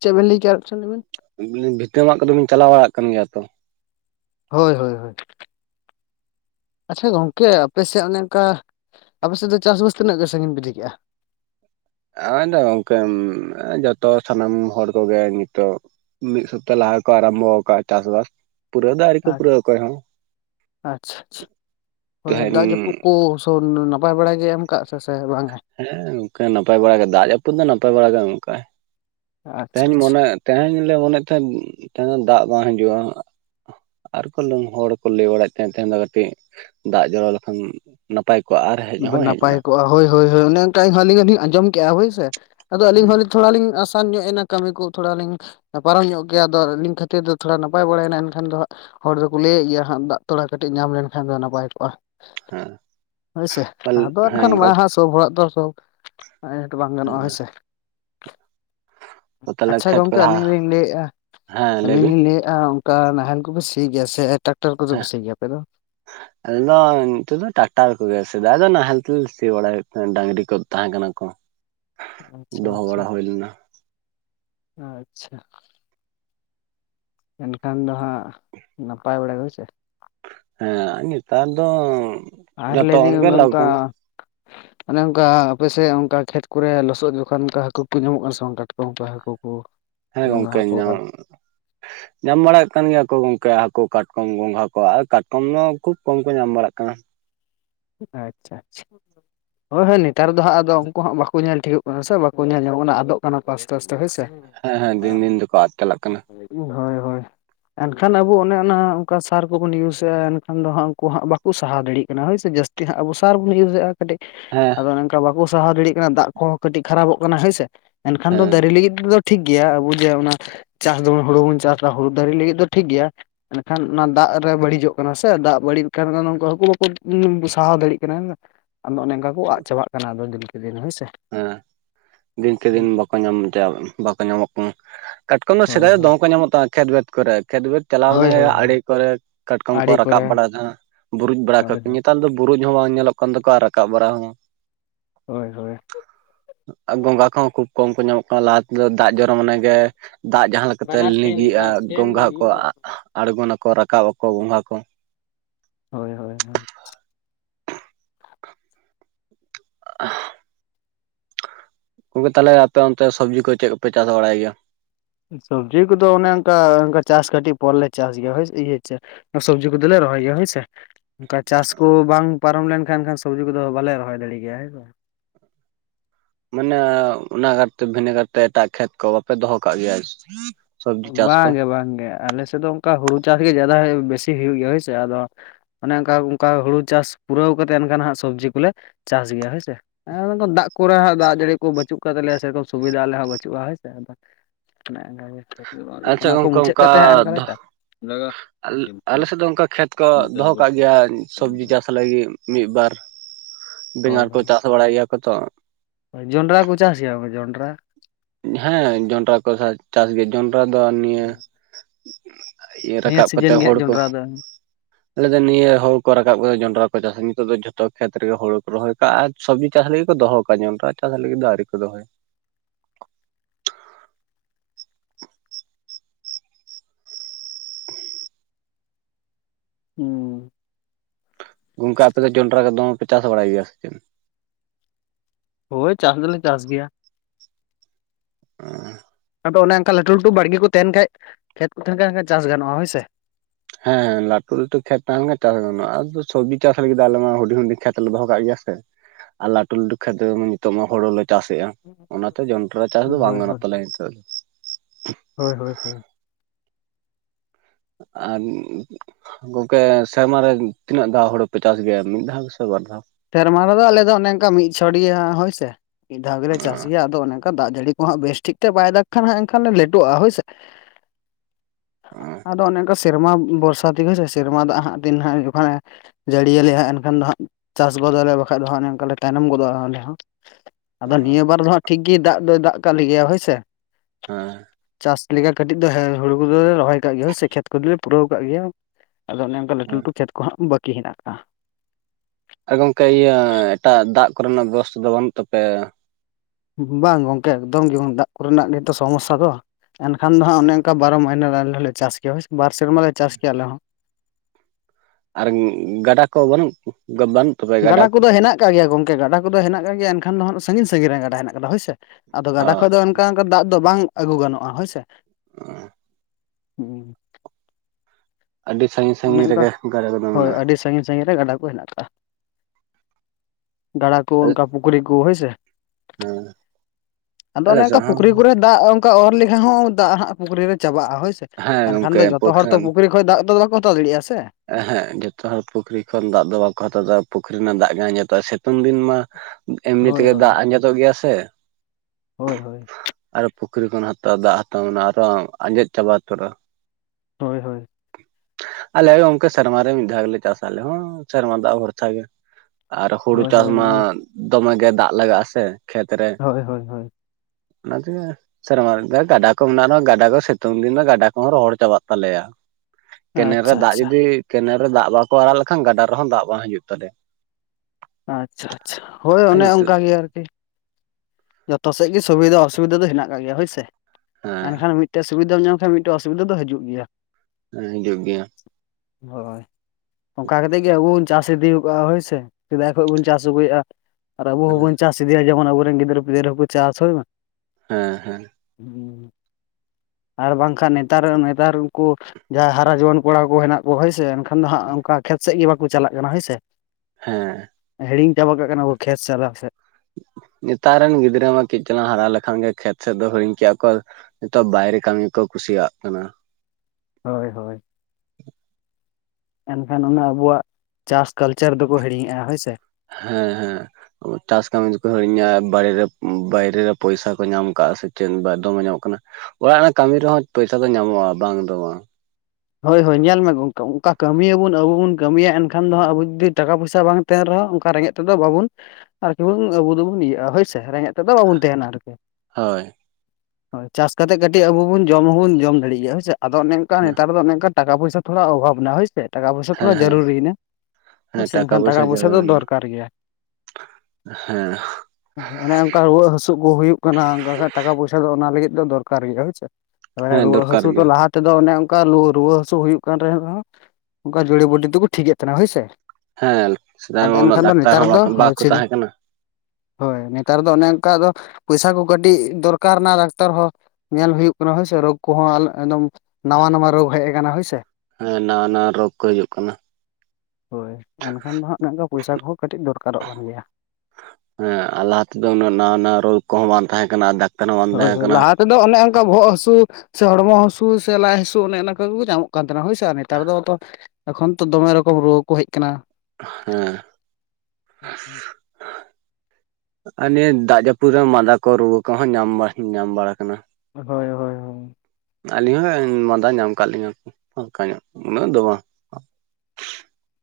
ᱪᱮᱫ ᱵᱤᱱ ᱞᱟᱹᱭ ᱠᱮᱜᱟ ᱟᱨ ᱢᱤᱫ ᱪᱷᱚᱴ ᱞᱟᱭᱵᱤᱱ? ᱵᱷᱤᱛᱟᱹ ᱢᱟᱜ ᱠᱚᱫᱚ ᱵᱤᱱ ᱪᱟᱞᱟ ᱵᱟᱲᱟᱜ ᱠᱟᱱ ᱜᱮᱭᱟ ᱛᱚ? ᱦᱳᱭ, ᱦᱳᱭ ᱦᱳᱭ, ᱟᱪᱪᱷᱟ ᱜᱚᱝᱠᱮ, ᱟᱯᱮᱥᱮᱫ ᱚᱱᱮ ᱚᱱᱠᱟ ᱟᱯᱮᱥᱮᱫ ᱫᱚ ᱪᱟᱥᱵᱟᱥ ᱛᱤᱱᱟᱹᱜ ᱜᱮ ᱥᱟᱜᱤᱧ ᱤᱫᱤ ᱠᱮᱫᱼᱟ? ᱟ ᱫᱚ ᱜᱚᱝᱠᱮ ᱮᱢ ᱡᱚᱛᱚ ᱥᱟᱱᱟᱢ ᱦᱚᱲ ᱠᱚᱜᱮ ᱱᱤᱛᱳ ᱢᱤᱫ ᱥᱚᱯᱛᱟ ᱞᱟᱦᱟ ᱠᱚ ᱟᱨᱟᱢᱵᱚ ᱟᱠᱟᱼᱟ ᱪᱟᱥᱵᱟᱥ, ᱯᱩᱨᱟᱹᱣ ᱫᱟ ᱟᱹᱶᱨᱤ ᱠᱚ ᱯᱩᱨᱟᱹ ᱚᱠᱚᱭ ᱦᱚᱸ ᱾ ᱟᱪᱪᱷᱟ ᱟᱪᱪᱷᱟ ᱛᱮᱦᱮᱧ ᱛᱚ ᱱᱟᱯᱟᱭ ᱵᱟᱲᱟᱭ ᱜᱮ ᱮᱢ ᱟᱠᱟᱜ ᱯᱮ ᱥᱮ ᱵᱟᱝᱼᱟ᱾ ᱦᱮᱸ ᱚᱱᱠᱟ ᱱᱟᱯᱟᱭ ᱵᱟᱲᱟᱜᱮ, ᱫᱟᱜ ᱡᱟᱹᱯᱩᱫ ᱫᱚ ᱱᱟᱯᱟᱭ ᱵᱟᱲᱟᱜᱮ, ᱚᱱᱠᱟ ᱟᱪᱪᱷᱟ ᱛᱮᱦᱮᱧ ᱢᱚᱱᱮ ᱟᱪᱪᱷᱟ ᱛᱮᱦᱤᱧᱞᱮ ᱢᱚᱱᱮ ᱮᱫ ᱛᱟᱦᱮᱸ ᱛᱟᱦᱮᱱ ᱫᱚ ᱫᱟᱜ ᱵᱟᱝ ᱦᱤᱡᱩᱜᱼᱟ ᱦᱟᱜ, ᱟᱨᱠᱚ ᱞᱟᱹ ᱦᱚᱲ ᱠᱚ ᱞᱟᱹᱭ ᱵᱟᱲᱟᱭᱮᱫ ᱛᱟᱦᱮᱸᱫ ᱛᱮᱦᱮᱸ ᱫᱚ ᱠᱟᱹᱴᱤᱡ ᱫᱟᱜ ᱡᱚᱨᱟᱣ ᱞᱮᱠᱷᱟᱱ ᱱᱟᱯᱟᱭ ᱠᱚᱜᱼᱟ ᱟᱨ ᱦᱮᱡ ᱟᱨ ᱦᱚᱸ ᱦᱮᱡ ᱱᱟᱯᱟᱭ ᱮᱱᱟ ᱠᱚᱜᱼᱟ, ᱦᱳᱭ ᱦᱳᱭ ᱦᱳᱭ ᱚᱱᱮ ᱚᱱᱠᱟ ᱟᱹᱞᱤᱧᱦᱞᱤᱧ ᱟᱸᱡᱚᱢ ᱠᱮᱜᱼᱟ ᱦᱳᱭᱥᱮ ᱾ ᱟᱫᱚ ᱟᱹᱞᱤᱧ ᱦᱚᱸᱞᱤᱧ ᱛᱷᱚᱲᱟ ᱞᱤᱧ ᱟᱥᱟᱱ ᱧᱚᱜ ᱮᱱᱟ ᱾ ᱠᱟᱹᱢᱤ ᱠᱚ ᱛᱷᱚᱲᱟ ᱞᱤᱧ ᱯᱟᱨᱚᱢ ᱧᱚᱜ ᱠᱮᱼᱟ ᱟᱫᱚ ᱟᱹᱞᱤᱧ ᱠᱷᱟᱹᱛᱤᱨ ᱫᱚ ᱛᱷᱚᱲᱟ ᱱᱟᱯᱟᱭ ᱵᱟᱲᱟᱭᱮᱱᱟ, ᱮᱱᱠᱷᱟᱱ ᱫᱚ ᱦᱟᱸᱜ ᱾ ᱦᱚᱲ ᱫᱚᱠᱚ ᱞᱟᱹᱭᱮᱫ ᱜᱮᱭᱟ ᱦᱟᱸᱜ, ᱫᱟᱜ ᱛᱚᱲᱟ ᱠᱟᱹᱴᱤᱡ ᱧᱟᱢ ᱞᱮᱱᱠᱷᱟᱱ ᱫᱚ ᱱᱟᱯᱟᱭ ᱠᱚᱜᱼᱟ ᱾ ᱦᱮᱸ ᱦᱳᱭᱥᱮ, ᱟᱫᱚ ᱦᱮᱸ ᱮᱱᱠᱷᱟᱱ ᱚᱱᱠᱟ ᱢᱟ ᱦᱟᱜ ᱥᱚᱵ ᱦᱚᱲᱟᱜ ᱫᱚ ᱥᱚᱵ ᱵᱟᱝ ᱦᱮᱸ ᱜᱟᱱᱚᱜᱼᱟ ᱦᱳᱭᱥᱮ ᱾ ᱛᱟᱦᱚᱞᱮ ᱟᱪᱪᱷᱟ ᱠᱷᱮᱛ ᱜᱚᱝᱠᱮ, ᱠᱚᱨᱮ ᱟᱹᱞᱤᱧ ᱞᱤᱧ ᱞᱟᱹᱭᱮᱫᱼᱟ ᱦᱮᱸ ᱞᱟᱹᱭ ᱟᱹᱞᱤᱧ ᱵᱤᱱ ᱞᱤᱧ ᱞᱟᱹᱭᱮᱼᱟ ᱚᱱᱠᱟ ᱱᱟᱦᱮᱞ ᱠᱚᱯᱮ ᱥᱤ ᱜᱮᱭᱟ, ᱥᱮ ᱴᱨᱟᱠᱴᱟᱨ ᱠᱚᱫᱚ ᱦᱮᱸ ᱯᱮ ᱥᱤ ᱜᱮᱭᱟ ᱟᱯᱮ ᱫᱚ? ᱟᱞᱮ ᱫᱚ ᱱᱤᱛᱚᱜ ᱫᱚ ᱴᱟᱠᱴᱟᱨ ᱠᱚᱜᱮ, ᱥᱮᱫᱟᱭ ᱫᱚ ᱱᱟᱦᱮᱞ ᱛᱮᱞᱮ ᱥᱤ ᱵᱟᱲᱟᱭᱮᱫ ᱛᱟᱦᱮ ᱰᱟᱝᱨᱤ ᱠᱚ ᱛᱟᱦᱮᱸ ᱠᱟᱱᱟ ᱠᱚ ᱾ ᱟᱪᱪᱷᱟ ᱟᱪᱪᱷᱟ, ᱟᱪᱪᱷᱟ, ᱮᱱᱠᱷᱟᱱ ᱫᱚ ᱦᱟᱸᱜ ᱱᱟᱯᱟᱭ ᱵᱟᱲᱟ ᱜᱮ ᱦᱳᱸᱥᱮ ᱾ ᱦᱮᱸ, ᱱᱮᱛᱟᱨ ᱫᱚ ᱟᱨ ᱡᱚᱛᱚ ᱞᱟᱹᱭ ᱦᱚᱲ ᱫᱤᱧ ᱜᱮ ᱜᱚᱝᱠᱟ ᱞᱚᱜᱚᱱ ᱚᱱᱮ ᱚᱱᱠᱟ ᱟᱯᱮᱥᱮᱫ ᱚᱱᱠᱟ ᱠᱷᱮᱛ ᱠᱚᱨᱮ ᱞᱚᱥᱚᱫ ᱡᱚᱠᱷᱚᱱ, ᱚᱱᱠᱟ ᱦᱟᱹᱠᱩ ᱠᱚ ᱧᱟᱢᱚᱜ ᱠᱟᱱᱟ ᱥᱮ ᱵᱟᱝ ᱠᱟᱴᱠᱚᱢ ᱦᱟᱹᱠᱩ ᱠᱩ ᱦᱟᱹᱠᱩ ᱠᱩ? ᱦᱮᱸ ᱜᱚᱝᱠᱮ, ᱧᱟᱢ *unintelligible* ᱧᱟᱢ ᱵᱟᱲᱮᱫ ᱠᱟᱱ ᱜᱮᱭᱟ ᱠᱚ ᱜᱚᱢᱠᱮ, ᱦᱟᱹᱠᱩ ᱠᱟᱴᱠᱚᱢ ᱜᱚᱸᱜᱷᱟ ᱠᱚ, ᱟᱨ ᱠᱟᱴᱠᱚᱢ ᱫᱚ ᱠᱷᱩᱵ ᱠᱚᱢ ᱠᱚ ᱧᱟᱢ ᱵᱟᱲᱟᱜ ᱠᱟᱱᱟ ᱾ ᱟᱪᱪᱷᱟ, ᱟᱪᱪᱷᱟ ᱦᱳᱭ ᱦᱳᱭ, ᱱᱮᱛᱟᱨ ᱫᱚ ᱟᱸᱜ ᱟᱫᱚ ᱩᱱᱠᱩ ᱦᱟᱜ ᱵᱟᱠᱚ ᱧᱮᱞ ᱴᱷᱤᱠᱚᱜ ᱠᱟᱱᱟ ᱥᱮ, ᱵᱟᱠᱚ ᱧᱮᱞ ᱧᱟᱢᱚᱜ ᱠᱟᱱᱟ ᱟᱫᱚᱜ ᱠᱟᱱᱟ ᱠᱚ ᱟᱥᱛᱮ ᱟᱥᱛᱮ ᱦᱳᱭᱥᱮ ᱾ ᱦᱮᱸ ᱦᱮᱸ, ᱫᱤᱱ ᱫᱤᱱ ᱫᱚᱠᱚ ᱟᱫ ᱪᱟᱞᱟᱜ ᱠᱟᱱᱟ ᱾ ᱦᱳᱭ ᱦᱳᱭ, ᱮᱱᱠᱷᱟᱱ ᱟᱵᱚ ᱚᱱᱮ ᱚᱱᱟ, ᱚᱱᱠᱟ ᱥᱟᱨ ᱠᱚᱵᱚᱱ ᱤᱭᱩᱡᱮᱫᱼᱟ ᱾ ᱮᱱᱠᱷᱟᱱ ᱫᱚ ᱦᱟᱸᱜ ᱩᱱᱠᱩ ᱦᱟᱸᱜ ᱵᱟᱠᱚ ᱥᱟᱦᱟ ᱫᱟᱲᱮᱭᱟᱜ ᱠᱟᱱᱟ ᱦᱳᱭᱥᱮ ᱡᱟᱹᱥᱛ ᱟᱵᱚ ᱥᱟᱨ ᱵᱚᱱ ᱤᱭᱩᱡᱮᱫᱼᱟ, ᱠᱟᱹᱴᱤᱡ ᱮᱸ ᱟᱫᱚ ᱚᱱᱮ ᱚᱱᱠᱟ ᱵᱟᱠᱚ ᱥᱟᱦᱟᱣ ᱫᱟᱲᱮᱭᱟᱜ ᱠᱟᱱᱟ ᱾ ᱫᱟᱜ ᱠᱚᱦᱚᱸ ᱠᱟᱹᱴᱤᱡ ᱠᱷᱟᱨᱟᱯᱚᱜ ᱠᱟᱱᱟ ᱦᱮᱸᱥᱮ, ᱮᱱᱠᱷᱟᱱ ᱫᱚ ᱦᱮᱸ ᱫᱟᱨᱮ ᱞᱟᱹᱜᱤᱫ ᱛᱮᱫᱚ ᱴᱷᱤᱠ ᱜᱮᱭᱟ, ᱟᱵᱚ ᱡᱮ ᱚᱱᱟ ᱪᱟᱥ ᱫᱟᱵᱚᱱ ᱦᱳᱲᱳ ᱵᱚᱱ ᱪᱟᱥᱟ, ᱦᱳᱲᱳ ᱫᱟᱨᱮ ᱞᱟᱹᱜᱤᱫ ᱫᱚ ᱴᱷᱤᱠ ᱜᱮᱭᱟ ᱾ ᱮᱱᱠᱷᱟᱱ ᱚᱱᱟ ᱫᱟᱜ ᱨᱮ ᱵᱟᱹᱲᱤᱡᱚᱜ ᱠᱟᱱᱟ ᱥᱮ, ᱫᱟᱜ ᱵᱟᱹᱲᱤᱡ ᱞᱮᱠᱷᱟᱱ ᱫᱚᱠᱩ ᱦᱟᱹᱠᱩ ᱵᱟᱠᱚ ᱵᱩᱥᱟᱜ ᱥᱟᱦᱟᱣ ᱫᱟᱲᱮᱜ ᱠᱟᱱᱟ, ᱦᱮ ᱥᱮ ᱟᱫᱚ ᱚᱱᱮ ᱚᱱᱠᱟ ᱠᱚ ᱟᱫ ᱪᱟᱵᱟᱜ ᱠᱟᱱᱟ ᱟᱫᱚ ᱫᱤᱱᱡᱮ ᱫᱤᱱ ᱦᱳᱭᱥᱮ ᱾ ᱦᱮᱸ, ᱫᱤᱱᱠᱮ ᱫᱤᱱ ᱵᱟᱠᱚ ᱧᱟᱢ ᱪᱟ ᱵᱟᱠᱚ ᱧᱟᱢᱚᱜ ᱠᱟᱱᱟ ᱾ ᱠᱟᱴᱠᱚᱢ ᱫᱚ ᱦᱳᱭ ᱥᱮᱫᱟᱭ ᱫᱚ ᱦᱳᱭ ᱫᱚᱢᱮ ᱠᱚ ᱧᱟᱢᱚᱜ ᱛᱟᱦᱮᱫ ᱠᱷᱮᱛ ᱵᱮᱫ ᱠᱚᱨᱮ, ᱠᱷᱮᱛ ᱵᱮᱫ ᱪᱟᱞᱟᱣ ᱦᱳᱭ ᱮᱱᱟᱮ ᱦᱳᱭ ᱟᱲᱮ ᱠᱚᱨᱮ ᱾ ᱠᱟᱴᱠᱚᱢ ᱠᱚ ᱟᱲᱮ ᱨᱟᱠᱟᱵ ᱠᱚᱨᱮ ᱵᱟᱲᱟᱫᱷᱟ ᱵᱩᱨᱩᱡ ᱵᱟᱲᱟ ᱠᱟᱜ ᱦᱳᱭ ᱠᱟᱛ, ᱱᱮᱛᱟᱨ ᱫᱚ ᱵᱩᱨᱩᱡ ᱦᱚᱸ ᱵᱟᱝ ᱧᱮᱞᱚᱜ ᱠᱟᱱ ᱛᱟᱠᱚᱣᱟ ᱟᱨ ᱨᱟᱠᱟᱵ ᱵᱟᱲᱟ ᱦᱚᱸ ᱾ ᱦᱳᱭ, ᱦᱳᱭ, ᱜᱚᱸᱜᱟ ᱠᱚᱦᱚᱸ ᱠᱷᱩᱵ ᱠᱚᱢ ᱠᱚ ᱧᱟᱢᱚᱜ ᱠᱟᱱᱟ, ᱞᱟᱦᱟ ᱛᱮᱫᱚ ᱫᱟᱜ ᱡᱚᱨᱟ ᱢᱟᱱᱮ ᱜᱮ, ᱫᱟᱜ ᱡᱟᱦᱟᱸ ᱞᱮ ᱠᱟᱛᱮ ᱵᱟᱱᱟᱨ ᱥᱮᱢ ᱞᱤᱸᱜᱤᱜᱼᱟ, ᱵᱟᱝ ᱥᱮᱢ ᱫᱚ ᱜᱚᱸᱜᱷᱟ ᱧᱩ ᱠᱚ ᱫᱚ ᱟᱬᱜᱚᱱᱟᱠᱚ ᱨᱟᱠᱟᱵ ᱟᱠᱚ ᱜᱚᱸᱜᱷᱟ ᱠᱚ᱾ ᱦᱳᱭ ᱦᱳᱭ ᱦᱳᱭ᱾ *inaudible* ᱜᱚᱝᱠᱮ ᱛᱟᱞᱦᱮ ᱟᱯᱮ ᱚᱱᱛᱮ ᱥᱚᱵᱡᱤ ᱠᱚ ᱪᱮᱫ ᱠᱚᱯᱮ ᱪᱟᱥ ᱵᱟᱲᱟᱭ ᱜᱮᱭᱟ? ᱥᱚᱵᱽᱡᱤ ᱠᱚᱫᱚ ᱚᱱᱮ ᱚᱱᱠᱟ ᱚᱱᱠᱟ ᱪᱟᱥ ᱠᱟᱹᱴᱤᱡ ᱯᱚᱨᱞ ᱞᱮ ᱪᱟᱥ ᱜᱮᱭᱟ ᱦᱳᱭ ᱤᱭᱟᱹ ᱪᱮ ᱱᱟ ᱥᱚᱵᱡᱤ ᱠᱚᱫᱚ ᱞᱮ ᱨᱚᱦᱚᱭ ᱜᱮᱭᱟ ᱦᱳᱭ ᱥᱮ᱾ ᱚᱱᱠᱟ ᱪᱟᱥ ᱠᱚ ᱵᱟᱝ ᱯᱟᱨᱚᱢ ᱞᱮᱱᱠᱷᱟᱱ ᱠᱷᱟᱱ ᱥᱚᱵᱽᱡᱤ ᱠᱚᱫᱚ ᱵᱟᱞᱮ ᱨᱚᱦᱚᱭ ᱫᱟᱲᱮ ᱠᱮᱭᱟ, ᱦᱮᱸ ᱥᱮ᱾ ᱢᱟᱱᱮ ᱚᱱᱟ ᱠᱟᱨᱛᱮ ᱵᱷᱤᱱᱟᱹ ᱜᱟᱨᱛᱮ ᱮᱴᱟᱜ ᱠᱷᱮᱛ ᱠᱚ ᱵᱟᱯᱮ ᱫᱚᱦᱚ ᱠᱟᱜ ᱜᱮᱭᱟ *inaudible* ᱠᱚ ᱵᱟᱝᱜᱮ ᱵᱟᱝᱜᱮ ᱟᱞᱮ ᱥᱮᱫ ᱫᱚ ᱚᱱᱠᱟ ᱦᱩᱲᱩ ᱪᱟᱥ ᱜᱮ ᱡᱟᱫᱟ ᱵᱮᱥᱤ ᱦᱩᱭᱩᱜ ᱜᱮᱭᱟ ᱦᱳᱭᱥᱮ ᱟᱫᱚ ᱚᱱᱮ ᱚᱱᱠᱟ ᱚᱱᱠᱟ ᱦᱩᱲᱩ ᱪᱟᱥ ᱯᱩᱨᱟᱹᱣ ᱠᱟᱛᱮᱜ ᱮᱱᱠᱷᱟᱱ ᱦᱟᱸᱜ ᱥᱚᱵᱽᱡᱤ ᱠᱚᱞᱮ ᱪᱟᱥ ᱜᱮᱭᱟ ᱦᱳᱸᱥᱮ᱾ ᱫᱟᱜ ᱠᱚᱨᱮ ᱦᱟᱸᱜ ᱫᱟᱜ ᱡᱟᱹᱲᱤ ᱠᱚ ᱵᱟᱹᱪᱩᱜ ᱠᱟᱜ ᱛᱟᱞᱮᱭᱟ ᱥᱮᱨᱚᱠᱚᱢ ᱥᱩᱵᱤᱫᱟ ᱟᱞᱮ ᱦᱚᱸ ᱵᱟᱹᱪᱩᱜᱼᱟ ᱦᱳᱭ ᱥᱮ ᱟᱫᱚ *inaudible* ᱟᱪᱪᱷᱟ ᱚᱱᱟ ᱠᱚ ᱢᱩᱪᱟᱹᱫ ᱠᱟᱛᱮᱫ ᱦᱟᱸᱜ ᱮᱱᱠᱟᱞᱮ ᱪᱟᱥ᱾ ᱞᱟᱜᱟ ᱟᱞ ᱟᱞᱮ ᱥᱮᱫ ᱫᱚ ᱚᱱᱠᱟ ᱠᱷᱮᱛ ᱠᱚ ᱫᱚᱦᱚ ᱠᱟᱜ ᱜᱮᱭᱟ ᱥᱚᱵᱽᱡᱤ ᱪᱟᱥ ᱞᱟᱹᱜᱤᱫ᱾ ᱢᱤᱫ ᱵᱟᱨ ᱦᱳᱭ ᱵᱮᱝᱜᱟᱲ ᱠᱚ ᱦᱳᱭ ᱪᱟᱥ ᱵᱟᱲᱟᱭ ᱜᱮᱭᱟ ᱠᱚᱛᱚ᱾ ᱡᱚᱱᱰᱨᱟ ᱠᱚ ᱪᱟᱥ ᱜᱮᱭᱟ ᱯᱮ ᱡᱚᱱᱰᱨᱟ? ᱦᱮᱸ ᱡᱚᱱᱰᱨᱟ ᱠᱚ ᱥᱟ ᱪᱟᱥ ᱜᱮᱭᱟ ᱡᱚᱸᱰᱨᱟ ᱫᱚ ᱱᱤᱭᱟᱹ ᱤᱭᱟᱹ ᱱᱤᱭᱟᱹ ᱨᱟᱠᱟᱵ ᱠᱟᱛᱮᱜ ᱥᱤᱡᱤᱱ ᱜᱮ ᱦᱟᱸᱜ ᱦᱩᱲᱩ ᱠᱚ᱾ ᱡᱚᱱᱰᱨᱟ ᱫᱚ *inaudible* ᱟᱞᱮ ᱫᱚ ᱱᱤᱭᱟᱹ ᱦᱳᱲᱳ ᱠᱚ ᱨᱟᱠᱟᱵ ᱠᱟᱛᱮᱜ ᱡᱚᱱᱰᱨᱟ ᱠᱚ ᱪᱟᱥᱟ ᱱᱤᱛᱚᱜ ᱫᱚ ᱡᱚᱛᱚ ᱠᱷᱮᱛ ᱨᱮᱜᱮ ᱦᱳᱲᱳ ᱠᱚ ᱨᱚᱦᱚᱭ ᱠᱟᱜᱼᱟ᱾ ᱥᱚᱵᱽᱡᱤ ᱪᱟᱥ ᱞᱟᱹᱜᱤᱫ ᱠᱚ ᱫᱚᱦᱚ ᱠᱟᱜ-ᱟ ᱡᱚᱱᱰᱨᱟ ᱪᱟᱥ ᱞᱟᱹᱜᱤᱫ ᱫᱚ ᱟᱣᱨᱤ ᱠᱚ ᱫᱚᱦᱚᱭᱟ᱾ ᱦᱩᱸ᱾ ᱜᱚᱝᱠᱮ ᱟᱯᱮ ᱫᱚ ᱡᱚᱱᱰᱨᱟ ᱠᱚ ᱫᱚᱢᱮ ᱯᱮ ᱪᱟᱥ ᱵᱟᱲᱟᱭ ᱜᱮᱭᱟ ᱥᱮ ᱪᱮᱫ? ᱦᱳᱭ ᱪᱟᱥ ᱫᱚᱞᱮ ᱪᱟᱥ ᱜᱮᱭᱟ᱾ ᱚ᱾ ᱟᱫᱚ ᱚᱱᱮ ᱚᱱᱠᱟ ᱞᱟᱹᱴᱩ ᱞᱟᱹᱴᱩ ᱵᱟᱲᱜᱮ ᱠᱚ ᱛᱟᱦᱮᱱ ᱠᱷᱟᱡ ᱠᱷᱮᱛ ᱠᱚ ᱛᱟᱦᱮᱱ ᱠᱷᱟᱡ ᱮᱱᱠᱷᱟᱱ ᱪᱟᱥ ᱜᱟᱱᱚᱜᱼᱟ ᱦᱳᱭ ᱥᱮ᱾ ᱦᱮᱸ ᱞᱟᱹᱴᱩ ᱞᱟᱹᱴᱩ ᱠᱷᱮᱛ ᱛᱟᱦᱮᱱ ᱠᱷᱟᱱ ᱪᱟᱥ ᱜᱟᱱᱚᱜᱼᱟ, ᱟᱫᱚ ᱥᱚᱵᱽᱡᱤ ᱪᱟᱥ ᱞᱟᱹᱜᱤᱫ ᱫᱚ ᱟᱞᱮ ᱢᱟ ᱦᱩᱰᱤᱧ ᱦᱩᱰᱤᱧ ᱠᱷᱮᱛ ᱞᱮ ᱫᱚᱦᱚ ᱠᱟᱜ ᱜᱮᱭᱟ ᱥᱮ᱾ ᱟᱨ ᱞᱟᱹᱴᱩ ᱞᱟᱹᱴᱩ ᱠᱷᱮᱛ ᱨᱮᱢᱟ ᱱᱤᱛᱚᱜ ᱢᱟ ᱦᱳᱲᱳ ᱞᱮ ᱪᱟᱥᱮᱜᱼᱟ᱾ ᱚᱱᱟᱛᱮ ᱡᱚᱱᱰᱨᱟ ᱪᱟᱥ ᱫᱚ ᱵᱟᱝ ᱦᱳᱭ ᱜᱟᱱᱚᱜ ᱦᱳᱭ ᱛᱟᱞᱮᱭᱟ ᱱᱤᱛᱚᱜ ᱫᱚ᱾ ᱦᱳᱭ ᱦᱳᱭ ᱦᱳᱭ᱾ ᱟᱨ ᱜᱚᱝᱠᱮ ᱥᱮᱨᱢᱟ ᱨᱮ ᱛᱤᱱᱟᱹᱜ ᱫᱷᱟᱣ ᱦᱚᱲᱩ ᱯᱮ ᱪᱟᱥ ᱜᱮᱭᱟ ᱢᱤᱫ ᱫᱷᱟᱣ ᱜᱮᱥᱮ ᱵᱟᱨ ᱫᱷᱟᱣ? ᱥᱮᱨᱢᱟ ᱨᱮᱫᱚ ᱟᱞᱮ ᱫᱚ ᱚᱱᱮ ᱚᱱᱠᱟ ᱢᱤᱫ ᱪᱷᱚᱴ ᱜᱮ ᱦᱟᱸᱜ ᱦᱳᱭᱥᱮ ᱢᱤᱫ ᱫᱷᱟᱣ ᱜᱮᱞᱮ ᱪᱟᱥ ᱜᱮᱭᱟ ᱟᱫᱚ ᱚᱱᱮ ᱠᱟ ᱫᱟᱜ ᱡᱟᱹᱲᱤ ᱠᱚ ᱦᱟᱸᱜ ᱵᱮᱥ ᱴᱷᱤᱠ ᱛᱮ ᱵᱟᱭ ᱫᱟᱜᱽ ᱠᱷᱟᱱ ᱦᱟᱸᱜ ᱮᱱᱠᱷᱟᱱ ᱞᱮ ᱞᱮᱴᱳᱜᱼᱟ ᱦᱳᱭᱥᱮ᱾ ᱦᱮᱸ ᱟᱫᱚ ᱚᱱᱮ ᱚᱱᱠᱟ ᱥᱮᱨᱢᱟ ᱵᱚᱨᱥᱟ ᱛᱮᱜᱮ ᱦᱳᱭ ᱥᱮ ᱥᱮᱨᱢᱟ ᱫᱟᱜ ᱦᱟᱸᱜ ᱫᱤᱱ ᱦᱟᱸᱜ ᱡᱚᱠᱷᱚᱱᱮ ᱡᱟᱹᱲᱤ ᱭᱟᱞᱮᱭᱟ ᱮᱱᱠᱷᱟᱱ ᱫᱚ ᱦᱟᱸᱜ ᱪᱟᱥ ᱵᱟᱹᱫ ᱫᱟᱞᱮ ᱵᱟᱠᱷᱟᱡ ᱫᱚ ᱦᱟᱸᱜ ᱚᱱᱮ ᱚᱱᱠᱟ ᱞᱮ ᱛᱟᱭᱱᱚᱢ ᱜᱚᱫᱚᱜᱼᱟ ᱟᱞᱮ ᱦᱚᱸ᱾ ᱟᱫᱚ ᱱᱤᱭᱟᱹ ᱵᱟᱨ ᱫᱚ ᱦᱟᱸᱜ ᱴᱷᱤᱠ ᱜᱮ ᱫᱟᱜ ᱫᱚᱭ ᱫᱟᱜ ᱠᱟᱜ ᱞᱮᱜᱮᱭᱟ ᱦᱳᱭᱥᱮ᱾ ᱦᱮᱸ᱾ ᱪᱟᱥ ᱞᱮᱠᱟ ᱠᱟᱹᱴᱤᱡ ᱫᱚ ᱦᱮ ᱦᱩᱲᱩ ᱠᱚᱫᱚ ᱞᱮ ᱨᱚᱦᱚᱭ ᱠᱟᱜ ᱜᱮᱭᱟ ᱦᱳᱭ ᱥᱮ ᱠᱷᱮᱛ ᱠᱚᱫᱚᱞᱮ ᱯᱩᱨᱟᱹᱣ ᱠᱟᱜ ᱜᱮᱭᱟ ᱟᱫᱚ ᱚᱱᱮ ᱠᱟ ᱞᱟᱹᱴᱩ ᱞᱟᱹᱴᱩ ᱠᱷᱮᱛ ᱠᱚ ᱦᱟᱸᱜ ᱵᱟᱠᱤ ᱦᱮᱱᱟᱜ ᱠᱟᱜ-ᱟ᱾ ᱮ ᱜᱚᱝᱠᱮ ᱤᱭᱟᱹ ᱮᱴᱟᱜ ᱫᱟᱜ ᱠᱚᱨᱮ ᱱᱟᱜ ᱵᱮᱵᱚᱥᱛᱟ ᱫᱚ ᱵᱟᱹᱱᱩᱜ ᱛᱟᱯᱮᱭᱟ? ᱵᱟᱝ ᱜᱚᱝᱠᱮ ᱮᱠᱫᱚᱢ ᱜᱮ ᱵᱟᱝ, ᱫᱟᱜ ᱠᱚᱨᱮ ᱱᱟᱜ ᱜᱮᱛᱚ ᱥᱚᱢᱚᱥᱥᱟ ᱫᱚ᱾ ᱮᱱᱠᱷᱟᱱ ᱫᱚ ᱦᱟᱸᱜ ᱚᱱᱮ ᱚᱱᱠᱟ ᱵᱟᱨᱚ ᱢᱟᱹᱭᱱᱟᱹ ᱨᱮ ᱟᱞᱮ ᱦᱚᱸᱞᱮ ᱪᱟᱥ ᱜᱟᱭᱟ ᱦᱳᱭ ᱥᱮ, ᱵᱟᱨ ᱥᱮᱨᱢᱟ ᱞᱮ ᱪᱟᱥ ᱜᱟᱭᱟ ᱟᱞᱮ ᱦᱚᱸ᱾ ᱟᱨ ᱜᱟᱰᱟ ᱠᱚ ᱵᱟᱹᱱᱩᱜ, ᱜᱟ ᱵᱟᱹᱱᱩᱜ? ᱜᱟᱰᱟ ᱠᱚ ᱫᱚ ᱦᱮᱱᱟᱜ ᱠᱟᱜ ᱜᱮᱭᱟ ᱜᱚᱝᱠᱮ, ᱜᱟᱰᱟ ᱠᱚ ᱫᱚ ᱦᱮᱱᱟᱜ ᱠᱟᱜ ᱜᱮᱭᱟ ᱮᱱᱠᱷᱟᱱ ᱫᱚ ᱦᱟᱸᱜ ᱥᱟᱺᱜᱤᱧ ᱥᱟᱺᱜᱤᱧ ᱨᱮ ᱜᱟᱰᱟ ᱦᱮᱱᱟᱜ ᱠᱟᱫᱟ ᱦᱳᱭ ᱥᱮ᱾ ᱟᱫᱚ ᱜᱟᱰᱟ ᱠᱷᱚᱡ ᱫᱚ ᱚᱱᱠᱟ ᱚᱱᱠᱟ ᱫᱟᱜ ᱫᱚ ᱵᱟᱝ ᱟᱹᱜᱩ ᱜᱟᱱᱚᱜᱼᱟ ᱦᱳᱭᱥᱮ᱾ *unintelligible* ᱟᱹᱰᱤ ᱥᱟᱺᱜᱤᱧ ᱚᱱᱮ ᱥᱟᱺᱜᱤᱧ ᱚᱱᱠᱟ ᱨᱮᱜᱮ ᱜᱟᱰᱟ ᱠᱚ ᱫᱚ ᱦᱳᱭ ᱢᱮᱱᱟᱜᱼᱟ᱾ ᱟᱹᱰᱤ ᱥᱟᱺᱜᱤᱧ ᱥᱟᱺᱜᱤᱧ ᱨᱮ ᱜᱟᱰᱟ ᱠᱚ ᱦᱮᱱᱟᱜ ᱠᱟᱫᱟ, *inaudible* ᱜᱟᱰᱟ ᱠᱚ ᱚᱱᱠᱟ ᱯᱩᱠᱷᱨᱤ ᱠᱚ ᱦᱳᱭᱥᱮ᱾ ᱦᱮᱸ *inaudible* ᱟᱫᱚ ᱟᱞᱮ ᱚᱱᱮ ᱚᱱᱠᱟ ᱥᱮᱫ ᱦᱚᱸ ᱯᱩᱠᱷᱨᱤ ᱠᱚᱨᱮ ᱫᱟᱜ ᱚᱱᱠᱟ ᱚᱨ ᱞᱮᱠᱷᱟᱡ ᱦᱚᱸ ᱫᱟᱜ ᱦᱟᱸᱜ ᱯᱩᱠᱷᱨᱤ ᱨᱮ ᱪᱟᱵᱟᱜᱼᱟ, ᱦᱳᱭ ᱥᱮ ᱦᱮᱸ ᱮᱱᱠᱷᱟᱱ ᱜᱚᱝᱠᱮ ᱫᱚ ᱡᱚᱛᱚ ᱦᱚᱲ ᱛᱚ ᱨᱮᱱᱟᱜ ᱯᱩᱠᱷᱨᱤ- ᱠᱚᱭ ᱫᱟᱜ ᱫᱚ ᱟᱫᱚ ᱵᱟᱠᱚ ᱦᱟᱛᱟᱣ ᱫᱟᱲᱮᱭᱼᱟ ᱥᱮ᱾ ᱮᱸᱦᱮᱸᱜ ᱡᱚᱛᱚ ᱦᱚᱲ ᱯᱩᱠᱷᱨᱤ ᱠᱷᱚᱱ ᱫᱟᱜ ᱫᱚ ᱵᱟᱠᱚ ᱦᱟᱛᱟᱣ ᱫᱟ, ᱯᱩᱠᱷᱨᱤ ᱨᱮᱱᱟᱜ ᱫᱟᱜ ᱜᱮ ᱟᱡᱮᱸᱫᱚᱜ-ᱟ ᱥᱤᱛᱩᱝ ᱫᱤᱱ ᱢᱟ ᱮᱢᱱᱤ ᱦᱳᱭ ᱛᱮᱜᱮ ᱦᱳᱭ ᱫᱟᱜ ᱟᱸᱡᱮᱫᱚᱜ ᱜᱮᱭᱟ ᱥᱮ᱾ *unintelligible* ᱦᱳᱭ, ᱟᱨᱚ ᱯᱩᱠᱷᱨᱤ ᱠᱷᱚᱱ ᱦᱟᱛᱟᱣ ᱫᱟᱜ ᱦᱟᱛᱟᱣ ᱢᱟᱱᱮ ᱟᱨᱚ ᱟᱸᱡᱮᱫ ᱪᱟᱵᱟ ᱩᱛᱟᱹᱨᱚᱜ-ᱟ᱾ ᱦᱳᱭ ᱦᱳᱭ, ᱟᱞᱮ ᱜᱚᱝᱠᱮ ᱥᱮᱨᱢᱟ ᱨᱮ ᱢᱤᱫ ᱫᱷᱟᱣ ᱜᱮᱞᱮ ᱪᱟᱥᱟ, ᱟᱞᱮ ᱦᱚᱸ ᱥᱮᱨᱢᱟ ᱫᱟᱜ ᱵᱷᱚᱨᱥᱟ ᱜᱮ᱾ ᱟᱨ ᱦᱩᱲᱩ ᱦᱳᱭ ᱦᱳᱭ ᱪᱟᱥ ᱦᱳᱭ ᱢᱟ, ᱦᱮᱸ ᱫᱚᱢᱮᱜᱮ ᱫᱟᱜ ᱞᱟᱜᱟᱜ ᱟᱥᱮ ᱠᱷᱮᱛᱨᱮ᱾ *unintelligible* ᱦᱳᱭ ᱦᱳᱭ ᱦᱳᱭ ᱯᱟᱪᱮᱫ *unintelligible* ᱥᱮᱨᱢᱟ ᱨᱮ ᱢᱤᱫ ᱫᱷᱟᱣ ᱜᱟᱰᱟ ᱠᱚ ᱢᱮᱱᱟᱜᱼᱟ, ᱫᱚ ᱜᱟᱰᱟ ᱠᱚ ᱥᱤᱛᱩᱝ ᱫᱤᱱ ᱫᱚ ᱜᱟᱰᱟ ᱠᱚᱦᱚᱸ ᱨᱚᱦᱚᱲ ᱪᱟᱵᱟᱜ ᱛᱟᱞᱮᱭᱟ᱾ ᱠᱮᱱᱮᱞ ᱨᱮ ᱟᱪᱪᱷᱟ ᱫᱟᱜ ᱟᱪᱪᱷᱟ ᱡᱩᱫᱤᱪ ᱠᱮᱱᱮᱞ ᱨᱮ ᱫᱟᱜ ᱵᱟᱠᱚ ᱟᱲᱟᱜ ᱞᱮᱠᱷᱟᱱ ᱜᱟᱰᱟ ᱨᱮᱦᱚᱸ ᱫᱟᱜ ᱵᱟᱝ ᱦᱤᱡᱩᱜ ᱛᱟᱞᱮᱭᱟ᱾ ᱟᱪᱪᱷᱟ ᱟᱪᱪᱷᱟ, ᱦᱳᱭ ᱟᱨ ᱚᱱᱮ ᱱᱤᱛᱚᱜ ᱚᱱᱠᱟ ᱜᱮ ᱟᱨ ᱠᱤ᱾ ᱡᱚᱛᱚ ᱥᱮᱜ ᱜᱮ ᱥᱩᱵᱤᱫᱟ ᱚᱥᱩᱵᱤᱫᱟ ᱫᱚ ᱦᱮᱱᱟᱜ ᱟᱠᱟᱜ ᱜᱮᱭᱟ ᱦᱳᱭ ᱥᱮ, ᱦᱮᱸ ᱮᱱᱠᱷᱟᱱᱼᱼ ᱴᱮᱡ‌ ᱥᱩᱵᱤᱫᱟᱢ ᱧᱟᱢ ᱠᱷᱟᱱ ᱢᱤᱫᱴᱮᱱ ᱚᱥᱩᱵᱤᱫᱟ ᱫᱚ ᱦᱟᱹᱡᱩᱜ ᱜᱮᱭᱟ᱾ ᱦᱤᱡᱩᱜ ᱜᱮᱭᱟ᱾ ᱦᱚᱭ᱾ *unintelligible* ᱚᱝᱠᱟ ᱠᱟᱛᱮᱜ ᱜᱮ ᱟᱵᱚ ᱵᱚᱱ ᱪᱟᱥ ᱤᱫᱤᱣ ᱠᱟᱜ-ᱟ ᱦᱳᱭ ᱥᱮ, ᱥᱮᱫᱟᱭ ᱠᱷᱚᱱ ᱵᱚᱱ ᱪᱟᱥ ᱟᱹᱜᱩᱭᱮᱜ-ᱟ᱾ ᱟᱨ ᱟᱹᱵᱩ ᱦᱮᱸ ᱦᱚᱸᱵᱩᱱ ᱪᱟᱥ ᱤᱫᱤᱭᱟ ᱡᱮᱢᱚᱱ ᱟᱵᱚ ᱨᱮᱱ ᱜᱤᱫᱽᱟᱹᱨᱼ ᱯᱤᱫᱟᱹᱨ ᱦᱚᱸ ᱠᱚ ᱪᱟᱥ ᱦᱳᱭ ᱢᱟ᱾ ᱦᱮᱸ ᱦᱮᱸ᱾ *unintelligible* ᱦᱩᱸ ᱟᱨ ᱵᱟᱝᱠᱷᱟᱱ ᱱᱮᱛᱟᱨ ᱨᱮᱱ ᱱᱮᱛᱟᱨ ᱩᱱᱠᱩᱼᱼ ᱡᱟᱦᱟᱸᱭ ᱦᱟᱨᱟ ᱡᱩᱣᱟᱹᱱ ᱠᱚᱲᱟ ᱠᱚ ᱦᱮᱱᱟᱜ ᱠᱚᱣᱟ ᱦᱳᱭ ᱥᱮ, ᱮᱱᱠᱷᱟᱱ ᱫᱚ ᱦᱟᱸᱜ ᱚᱱᱠᱟ ᱠᱷᱮᱛ ᱥᱮᱜ ᱜᱮ ᱵᱟᱠᱚ ᱪᱟᱞᱟᱜ ᱠᱟᱱᱟ ᱦᱳᱭ ᱥᱮ᱾ ᱦᱮᱸ᱾ ᱦᱤᱲᱤᱧ ᱪᱟᱵᱟ ᱠᱟᱜ ᱠᱟᱱᱟ ᱠᱚ ᱠᱷᱮᱛ ᱪᱟᱞᱟᱣ ᱥᱮᱜ᱾ ᱱᱮᱛᱟᱨ ᱨᱮᱱ ᱜᱤᱫᱽᱨᱟᱹ ᱢᱟ ᱠᱟᱹᱡ ᱪᱟᱞᱟᱝ ᱦᱟᱨᱟ ᱞᱮᱠᱷᱟᱱ ᱜᱮ ᱠᱷᱮᱛ ᱥᱮᱫ ᱫᱚ ᱦᱤᱲᱤᱧ ᱠᱮᱜ-ᱟ ᱠᱚ᱾ ᱱᱤᱛᱚᱜ ᱵᱟᱭᱨᱮ ᱠᱟᱢᱤ ᱠᱚ ᱠᱩᱥᱤ ᱭᱟᱜ ᱠᱟᱱᱟ᱾ ᱦᱳᱭ ᱦᱳᱭ᱾ ᱮᱱᱠᱷᱟᱱ ᱚᱱᱟ ᱟᱹᱵᱩᱣᱟᱜ, ᱪᱟᱥ ᱠᱟᱞᱪᱚᱨ ᱫᱚᱠᱚ ᱦᱤᱲᱤᱧᱮᱜ-ᱟ ᱦᱳᱭ ᱥᱮ᱾ ᱦᱮᱸ ᱦᱮᱸ᱾ ᱪᱟᱥ ᱠᱟᱢᱤ ᱫᱚᱠᱚ ᱦᱤᱲᱤᱧᱟ ᱵᱟᱲᱮ‌ ᱨᱮ ‌ᱩᱢ‌ ᱵᱟᱭᱨᱮ ᱨᱮ ᱯᱚᱭᱥᱟ ᱠᱚ ᱧᱟᱢ ᱠᱟᱜ-ᱟ ᱥᱮ ᱪᱮᱱ ᱵᱟ ᱫᱚᱢᱮ ᱧᱟᱢᱚᱜ ᱠᱟᱱᱟ᱾ ᱚᱲᱟᱜ ᱨᱮᱱᱟᱜ ᱠᱟᱢᱤ ᱨᱮᱦᱚᱸ ᱯᱚᱭᱥᱟ ᱫᱚ ᱧᱟᱢᱚᱜ-ᱟ ᱵᱟᱝ ᱫᱚ ᱵᱟᱝ᱾ ᱦᱳᱭ ᱦᱳᱭ ᱧᱮᱞ ᱢᱮ ᱜᱚᱝᱠᱮ ᱚᱱᱠᱟ ᱠᱟᱹᱢᱤ ᱭᱟᱹᱵᱩᱱ ᱟᱹᱵᱩ ᱵᱩᱱ ᱠᱟᱹᱢᱤᱭᱟ ᱮᱱᱠᱷᱟᱱ ᱫᱚ ᱦᱟᱸᱜ, ᱟᱵᱚ ᱡᱩᱫᱤ ᱴᱟᱠᱟ ᱯᱚᱭᱥᱟ ᱵᱟᱝᱼᱼ ᱛᱮᱱ ᱨᱮᱦᱚᱸ ᱚᱱᱠᱟ ᱨᱮᱸᱜᱮᱡ ᱛᱮᱫᱚ ᱵᱟᱵᱩᱱ ᱟᱨ ᱠᱤ ᱵᱩᱱ ᱟᱹᱵᱩ ᱫᱩᱵᱩᱱ ᱤᱭᱟᱹᱜ-ᱟ ᱦᱳᱭ ᱥᱮ᱾ ᱨᱮᱸᱜᱮᱡᱼᱼ ᱛᱮᱫᱟ ᱵᱟᱵᱚᱱ ᱛᱟᱦᱮᱱᱟ ᱟᱨ ᱠᱤ᱾ ᱦᱳᱭ *unintelligible* ᱪᱟᱥ ᱠᱟᱛᱮᱜ ᱠᱟᱹᱴᱤᱡ ᱟᱹᱵᱩ ᱵᱩᱱ ᱡᱚᱢ ᱦᱚᱸ ᱵᱩᱱ ᱡᱚᱢ ᱫᱟᱲᱤᱭᱟᱜ ᱜᱮᱭᱟ ᱦᱳᱭ ᱥᱮ, ᱟᱫᱚ ᱚᱱᱮ ᱚᱝᱠᱟ ᱱᱮᱼ ᱟᱫᱟ ᱚᱱᱮ ᱚᱝᱠᱟ ᱴᱟᱠᱟ ᱯᱚᱭᱥᱟ ᱛᱷᱚᱲᱟ ᱚᱵᱷᱟᱵᱽ ᱮᱱᱟ ᱦᱳᱭ ᱥᱮ᱾ ᱴᱟᱠᱟ ᱯᱚᱭᱥᱟ ᱛᱷᱚᱲᱟ ᱦᱮᱸ ᱦᱮᱸ ᱡᱟᱹᱨᱩᱨᱤ, *inaudible* ᱭᱮᱱᱟ ᱥᱮ ᱮᱱᱠᱷᱟᱱ ᱴᱟᱠᱟ ᱯᱚᱭᱥᱟ ᱫᱚ ᱫᱚᱨᱠᱟᱨ ᱜᱮᱭᱟ᱾ *inaudible* ᱦᱮᱸ᱾ ᱦᱚᱸᱜ ᱚᱱᱮ ᱚᱱᱠᱟ ᱨᱩᱣᱟᱹ ᱦᱟᱹᱥᱩᱜ ᱠᱚ ᱦᱩᱭᱩᱜ ᱠᱟᱱᱟ ᱚᱱᱠᱟ ᱠᱷᱟᱡ‌ ᱴᱟᱠᱟ ᱯᱚᱭᱥᱟ ᱫᱚ ᱚᱱᱟ ᱞᱟᱹᱜᱤᱫ ᱫᱚ ᱫᱚᱨᱠᱟᱨ ᱜᱮᱭᱟ ᱦᱳᱭ ᱥᱮ᱾ ᱮᱭ ᱦᱮᱸ ᱨᱩᱣᱟᱹ ᱫᱚᱨᱠᱟᱨ ᱦᱟᱹᱥᱩ ᱫᱚ ᱜᱮᱭᱟ ᱞᱟᱦᱟ ᱛᱮᱫᱚ ᱚᱱᱮ‌ ᱚᱝᱼᱼ ᱠᱟ ᱞᱩᱣᱟᱹ ᱨᱩᱣᱟᱹ ᱦᱟᱹᱥᱩ ᱦᱩᱭᱩᱜ ᱠᱟᱱ ᱨᱮᱦᱚᱸ ᱚᱱᱠᱟ ᱡᱩᱲᱤ ᱵᱩᱴᱤ ᱛᱤᱠᱩ ᱴᱷᱤᱠᱮᱫ ᱛᱟᱦᱮᱱᱟ ᱦᱳᱭ ᱥᱮ ᱾ ᱦᱮᱸ ᱥᱮᱫᱟᱭ ᱢᱟ ᱩᱱᱟᱹᱜ ᱰᱟᱠᱛᱟᱨ ᱦᱚᱸ ᱫᱚ ᱵᱟᱠ ᱦᱳᱭ ‌ᱵᱟᱠᱚ ᱥᱮ ᱛᱟᱦᱮᱸ ᱠᱟᱱᱟ ᱾ ᱦᱳᱭ ᱱᱮᱛᱟᱨ ᱫᱚ ᱚᱱᱮ ᱚᱝᱠᱟ ᱟᱫᱚ ᱯᱩᱭᱥᱟ ᱠᱩ ᱠᱟᱹᱴᱤᱡ ᱫᱚᱨᱠᱟᱨ ᱱᱟ ᱰᱟᱠᱛᱚᱨ ᱦᱚᱸ᱾ ᱧᱮᱞ ᱦᱩᱭᱩᱜ ᱠᱟᱱᱟ ᱦᱳᱭ ᱥᱮ ᱨᱳᱜᱽ ᱠᱚᱦᱚᱸ ᱟᱞᱟ ᱮᱠᱫᱚᱢ ᱱᱟᱣᱟ ᱱᱟᱣᱟ ᱨᱳᱜᱽ ᱦᱮᱡ ᱟᱠᱟᱱᱟ ᱦᱳᱭ ᱥᱮ᱾ ᱦᱮᱸ ᱱᱟᱣᱟ ᱱᱟᱣᱟ ᱨᱳᱜᱽ ᱠᱚ ᱦᱤᱡᱩᱜ ᱠᱟᱱᱟ ᱾ ᱦᱳᱭ ᱮᱱᱠᱷᱟᱱ ᱫᱚ ᱦᱟᱸᱜ ᱱᱚᱝᱠᱟ ᱯᱚᱭᱥᱟ ᱠᱚ ᱦᱚᱸ ᱠᱟᱹᱴᱤᱡ ᱫᱚᱨᱠᱟᱨᱚᱜ ᱠᱟᱱ ᱜᱮᱭᱟ ᱾ ᱦᱮᱸ ᱟᱨ ᱞᱟᱦᱟ ᱛᱮᱫᱚ ᱩᱱᱟᱹᱜ ᱱᱟᱣᱟ ᱱᱟᱣᱟ ᱨᱳᱜᱽ ᱠᱚᱦᱚᱸ ᱵᱟᱝ ᱛᱟᱦᱮᱸ ᱠᱟᱱᱟ ᱰᱟᱠ ᱦᱳᱭ ᱦᱳᱭ ᱞᱟᱦᱟ ᱛᱮᱫᱚ ᱚᱱᱮ ᱚᱝᱠᱟ ᱵᱚᱦᱚᱜ ᱦᱟᱹᱥᱩ ᱥᱮ ᱦᱚᱲᱢᱚ ᱦᱟᱹᱥᱩ ᱥᱮ ᱞᱟᱡ ᱦᱟᱹᱥᱩ ᱚᱱᱮ ᱚᱱᱟ ᱠᱚᱜᱮ ᱧᱟᱢᱚᱜᱼᱼ ᱠᱟᱱ ᱛᱟᱦᱮᱱᱟ ᱦᱳᱭ ᱥᱮ ᱱᱮᱛᱟᱨ ᱫᱚ ᱮᱠᱷᱚᱱ ᱛᱚ ᱫᱚᱢᱮ ᱨᱚᱠᱚᱢ ᱨᱩᱣᱟᱹ ᱠᱚ ᱦᱮᱡ ᱠᱟᱱᱟ ᱾ ᱦᱮᱸ ᱩᱸ ᱩᱸ᱾ ᱟᱨ ᱱᱤᱭᱟᱹ ᱫᱟᱜ ᱡᱟᱹᱯᱩᱜ ᱨᱮ ᱢᱟᱸᱫᱟ ᱠᱚ ᱨᱩᱣᱟᱹ ᱠᱚᱦᱚᱸ ᱧᱟᱢ ᱵᱟ ᱧᱟᱢ ᱵᱟᱲᱟ ᱠᱟᱱᱟ᱾ ᱦᱳᱭ ᱦᱳᱭ ᱦᱳᱭ᱾ ᱟᱹᱞᱤᱧ ᱦᱚᱸᱻᱮᱸ ᱢᱟᱸᱫᱟ ᱧᱟᱢ ᱟᱠᱟᱜ ᱞᱤᱧᱟᱹ ᱦᱟᱞᱠᱟ ᱧᱚᱜ ᱩᱱᱟᱹᱜ ᱫᱚ ᱵᱟᱝ ᱾ *inaudible*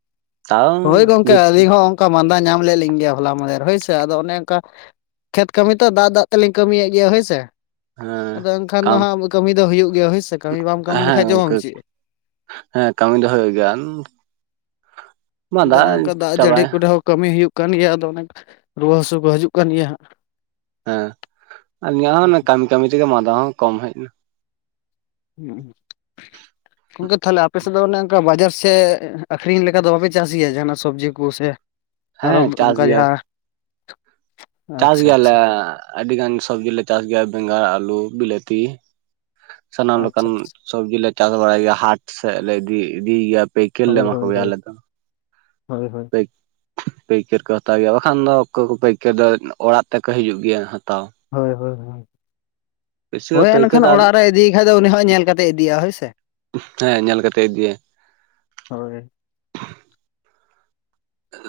ᱦᱳᱭ ᱜᱚᱝᱠᱮ ᱵᱷᱤᱛ ᱟᱹᱞᱤᱧ ᱦᱚᱸ ᱚᱝᱠᱟ ᱢᱟᱸᱫᱟ ᱧᱟᱢ ᱞᱮᱫ ᱞᱤᱧ ᱜᱮᱭᱟ ᱦᱚᱞᱟ ᱢᱟᱸᱫᱷᱮᱨ ᱦᱳᱭ ᱥᱮ ᱟᱫᱚ ᱚᱱᱮ ᱚᱝᱠᱟ ᱠᱷᱮᱛ ᱠᱟᱹᱢᱤ ᱛᱚ ᱫᱟᱜ ᱫᱟᱜ ᱛᱮᱞᱤᱧ ᱠᱟᱹᱢᱤ ᱭᱮᱜ ᱜᱮᱭᱟ ᱦᱳᱭ ᱥᱮ ᱾ ᱦᱮᱸ ᱟᱫᱚ ᱮᱱᱠᱷᱟᱱ ᱫᱚ ᱠᱟᱢ ᱦᱟᱸᱜ ᱠᱟᱹᱢᱤ ᱫᱚ ᱦᱩᱭᱩᱜ ᱜᱮᱭᱟ ᱦᱳᱭ ᱥᱮ ᱠᱟᱹᱢᱤ ᱵᱟᱢ ᱠᱟᱹᱢᱤ ᱦᱮᱸ ᱞᱮᱠᱷᱟᱡ ᱡᱚᱢᱟᱢ ᱜᱚᱝᱠᱮ ᱪᱤᱜ? ᱦᱮᱸ ᱠᱟᱹᱢᱤ ᱫᱚ ᱦᱩᱭᱩᱜ ᱜᱮᱭᱟ ᱟᱱ ᱟᱫᱚ ᱦᱟᱸᱜ ᱚᱱᱮ ᱚᱱᱠᱟ ᱫᱟᱜ ᱡᱟᱹᱲᱤ ᱠᱚᱨᱮ ᱦᱚᱸ ᱠᱟᱹᱢᱤ ᱦᱩᱭᱩᱜ ᱠᱟᱱ ᱜᱮᱭᱟ ᱟᱫᱚ ᱚᱱᱮᱝ ᱠᱟ ᱨᱩᱣᱟᱹ ᱦᱟᱹᱥᱩ ᱠᱚ ᱦᱤᱡᱩᱜ ᱠᱟᱱ ᱜᱮᱭᱟ ᱦᱟᱸᱜ ᱾ ᱦᱮᱸ‌ ᱟᱹᱞᱤᱧᱟᱜ ᱦᱚᱸ ᱚᱱᱟ ᱠᱟᱹᱢᱤ ᱠᱟᱹᱢᱤ ᱛᱮᱜᱮ ᱢᱟᱸᱫᱟ ᱦᱚᱸ ᱠᱚᱢ ᱦᱮᱡ ᱱᱟ ᱾ ᱦᱩᱸᱻ᱾ ᱜᱚᱝᱠᱮ ᱛᱟᱦᱚᱞᱮ ᱟᱯᱮ ᱥᱮᱫ ᱫᱚ ᱚᱱᱮ ᱚᱱᱠᱟ ᱵᱟᱡᱟᱨ ᱥᱮᱫ ᱟᱹᱠᱷᱨᱤᱧ ᱞᱮᱠᱟ ᱫᱚ ᱵᱟᱯᱮ ᱪᱟᱥ ᱜᱮᱭᱟ ᱡᱟᱦᱟᱸᱱᱟᱜ ᱥᱚᱵᱽᱡᱤ ᱠᱚ ᱥᱮ ᱦᱮᱸ ᱟᱨᱦᱚᱸ ᱪᱟᱥ ᱚᱱᱠᱟ ᱜᱮᱭᱟ ᱡᱟᱦᱟᱸ ᱪᱟᱥ ᱟᱪᱪᱷᱟ ᱜᱮᱭᱟᱞᱮ ᱟᱪᱪᱷᱟ ᱟᱹᱰᱤᱜᱟᱱ ᱥᱚᱵᱡᱤᱞᱮ ᱪᱟᱥ ᱜᱮᱭᱟ ᱵᱮᱸᱜᱟᱲ ᱟᱹᱞᱩ ᱵᱤᱞᱟᱹᱛᱤ ᱾ ᱥᱟᱱᱟᱢ ᱞᱮᱠᱟᱱ ᱟᱪᱪᱷᱟ ᱟᱪᱪᱷᱟ ᱥᱚᱵᱽᱡᱤ ᱞᱮ ᱪᱟᱥ ᱵᱟᱲᱟᱭᱟ ᱜᱮᱭᱟ ᱦᱟᱴ ᱥᱮᱫ ᱞᱮ ᱤᱫᱤ ᱤᱫᱤᱭᱮᱭᱟ ᱾ ᱦᱳᱭ ᱦᱳᱭ ᱦᱳᱭ, ᱦᱳᱭ ᱦᱳᱭ ᱾ ᱯᱟᱹᱭ ᱯᱟᱹᱭᱠᱟᱹᱨ ᱠᱚ ᱦᱟᱛᱟᱣ ᱜᱮᱭᱟ ᱵᱟᱠᱷᱟᱱ ᱫᱚ ᱚᱠᱚᱭ ᱠᱚ ᱯᱟᱹᱭᱠᱟᱹᱨ ᱫᱚ ᱚᱲᱟᱜ ᱛᱮᱠᱚ ᱦᱤᱡᱩᱜ ᱜᱮᱭᱟ ᱦᱟᱛᱟᱣ ᱾ ᱦᱳᱭ ᱦᱳᱭ ᱦᱳᱭ ᱵᱮᱥᱤᱨ ᱦᱚᱭ ᱵᱷᱟᱜᱽ ᱯᱟᱹᱭᱠᱟᱹᱨ ᱮᱱᱠᱷᱟᱱ ᱫᱚ ᱚᱲᱟᱜ ᱨᱮᱭ ᱤᱫᱤᱭᱮ ᱠᱷᱟᱡ ᱫᱚ ᱩᱱᱤ ᱦᱚᱸ ᱧᱮᱞ ᱠᱟᱛᱮ ᱤᱫᱤᱭᱟ ᱦᱳᱭ ᱥᱮ ᱾ ᱦᱮᱸ ᱧᱮᱞ ᱠᱟᱛᱮᱜ ᱤᱫᱤᱭᱟᱭ ᱾ ᱦᱳᱭ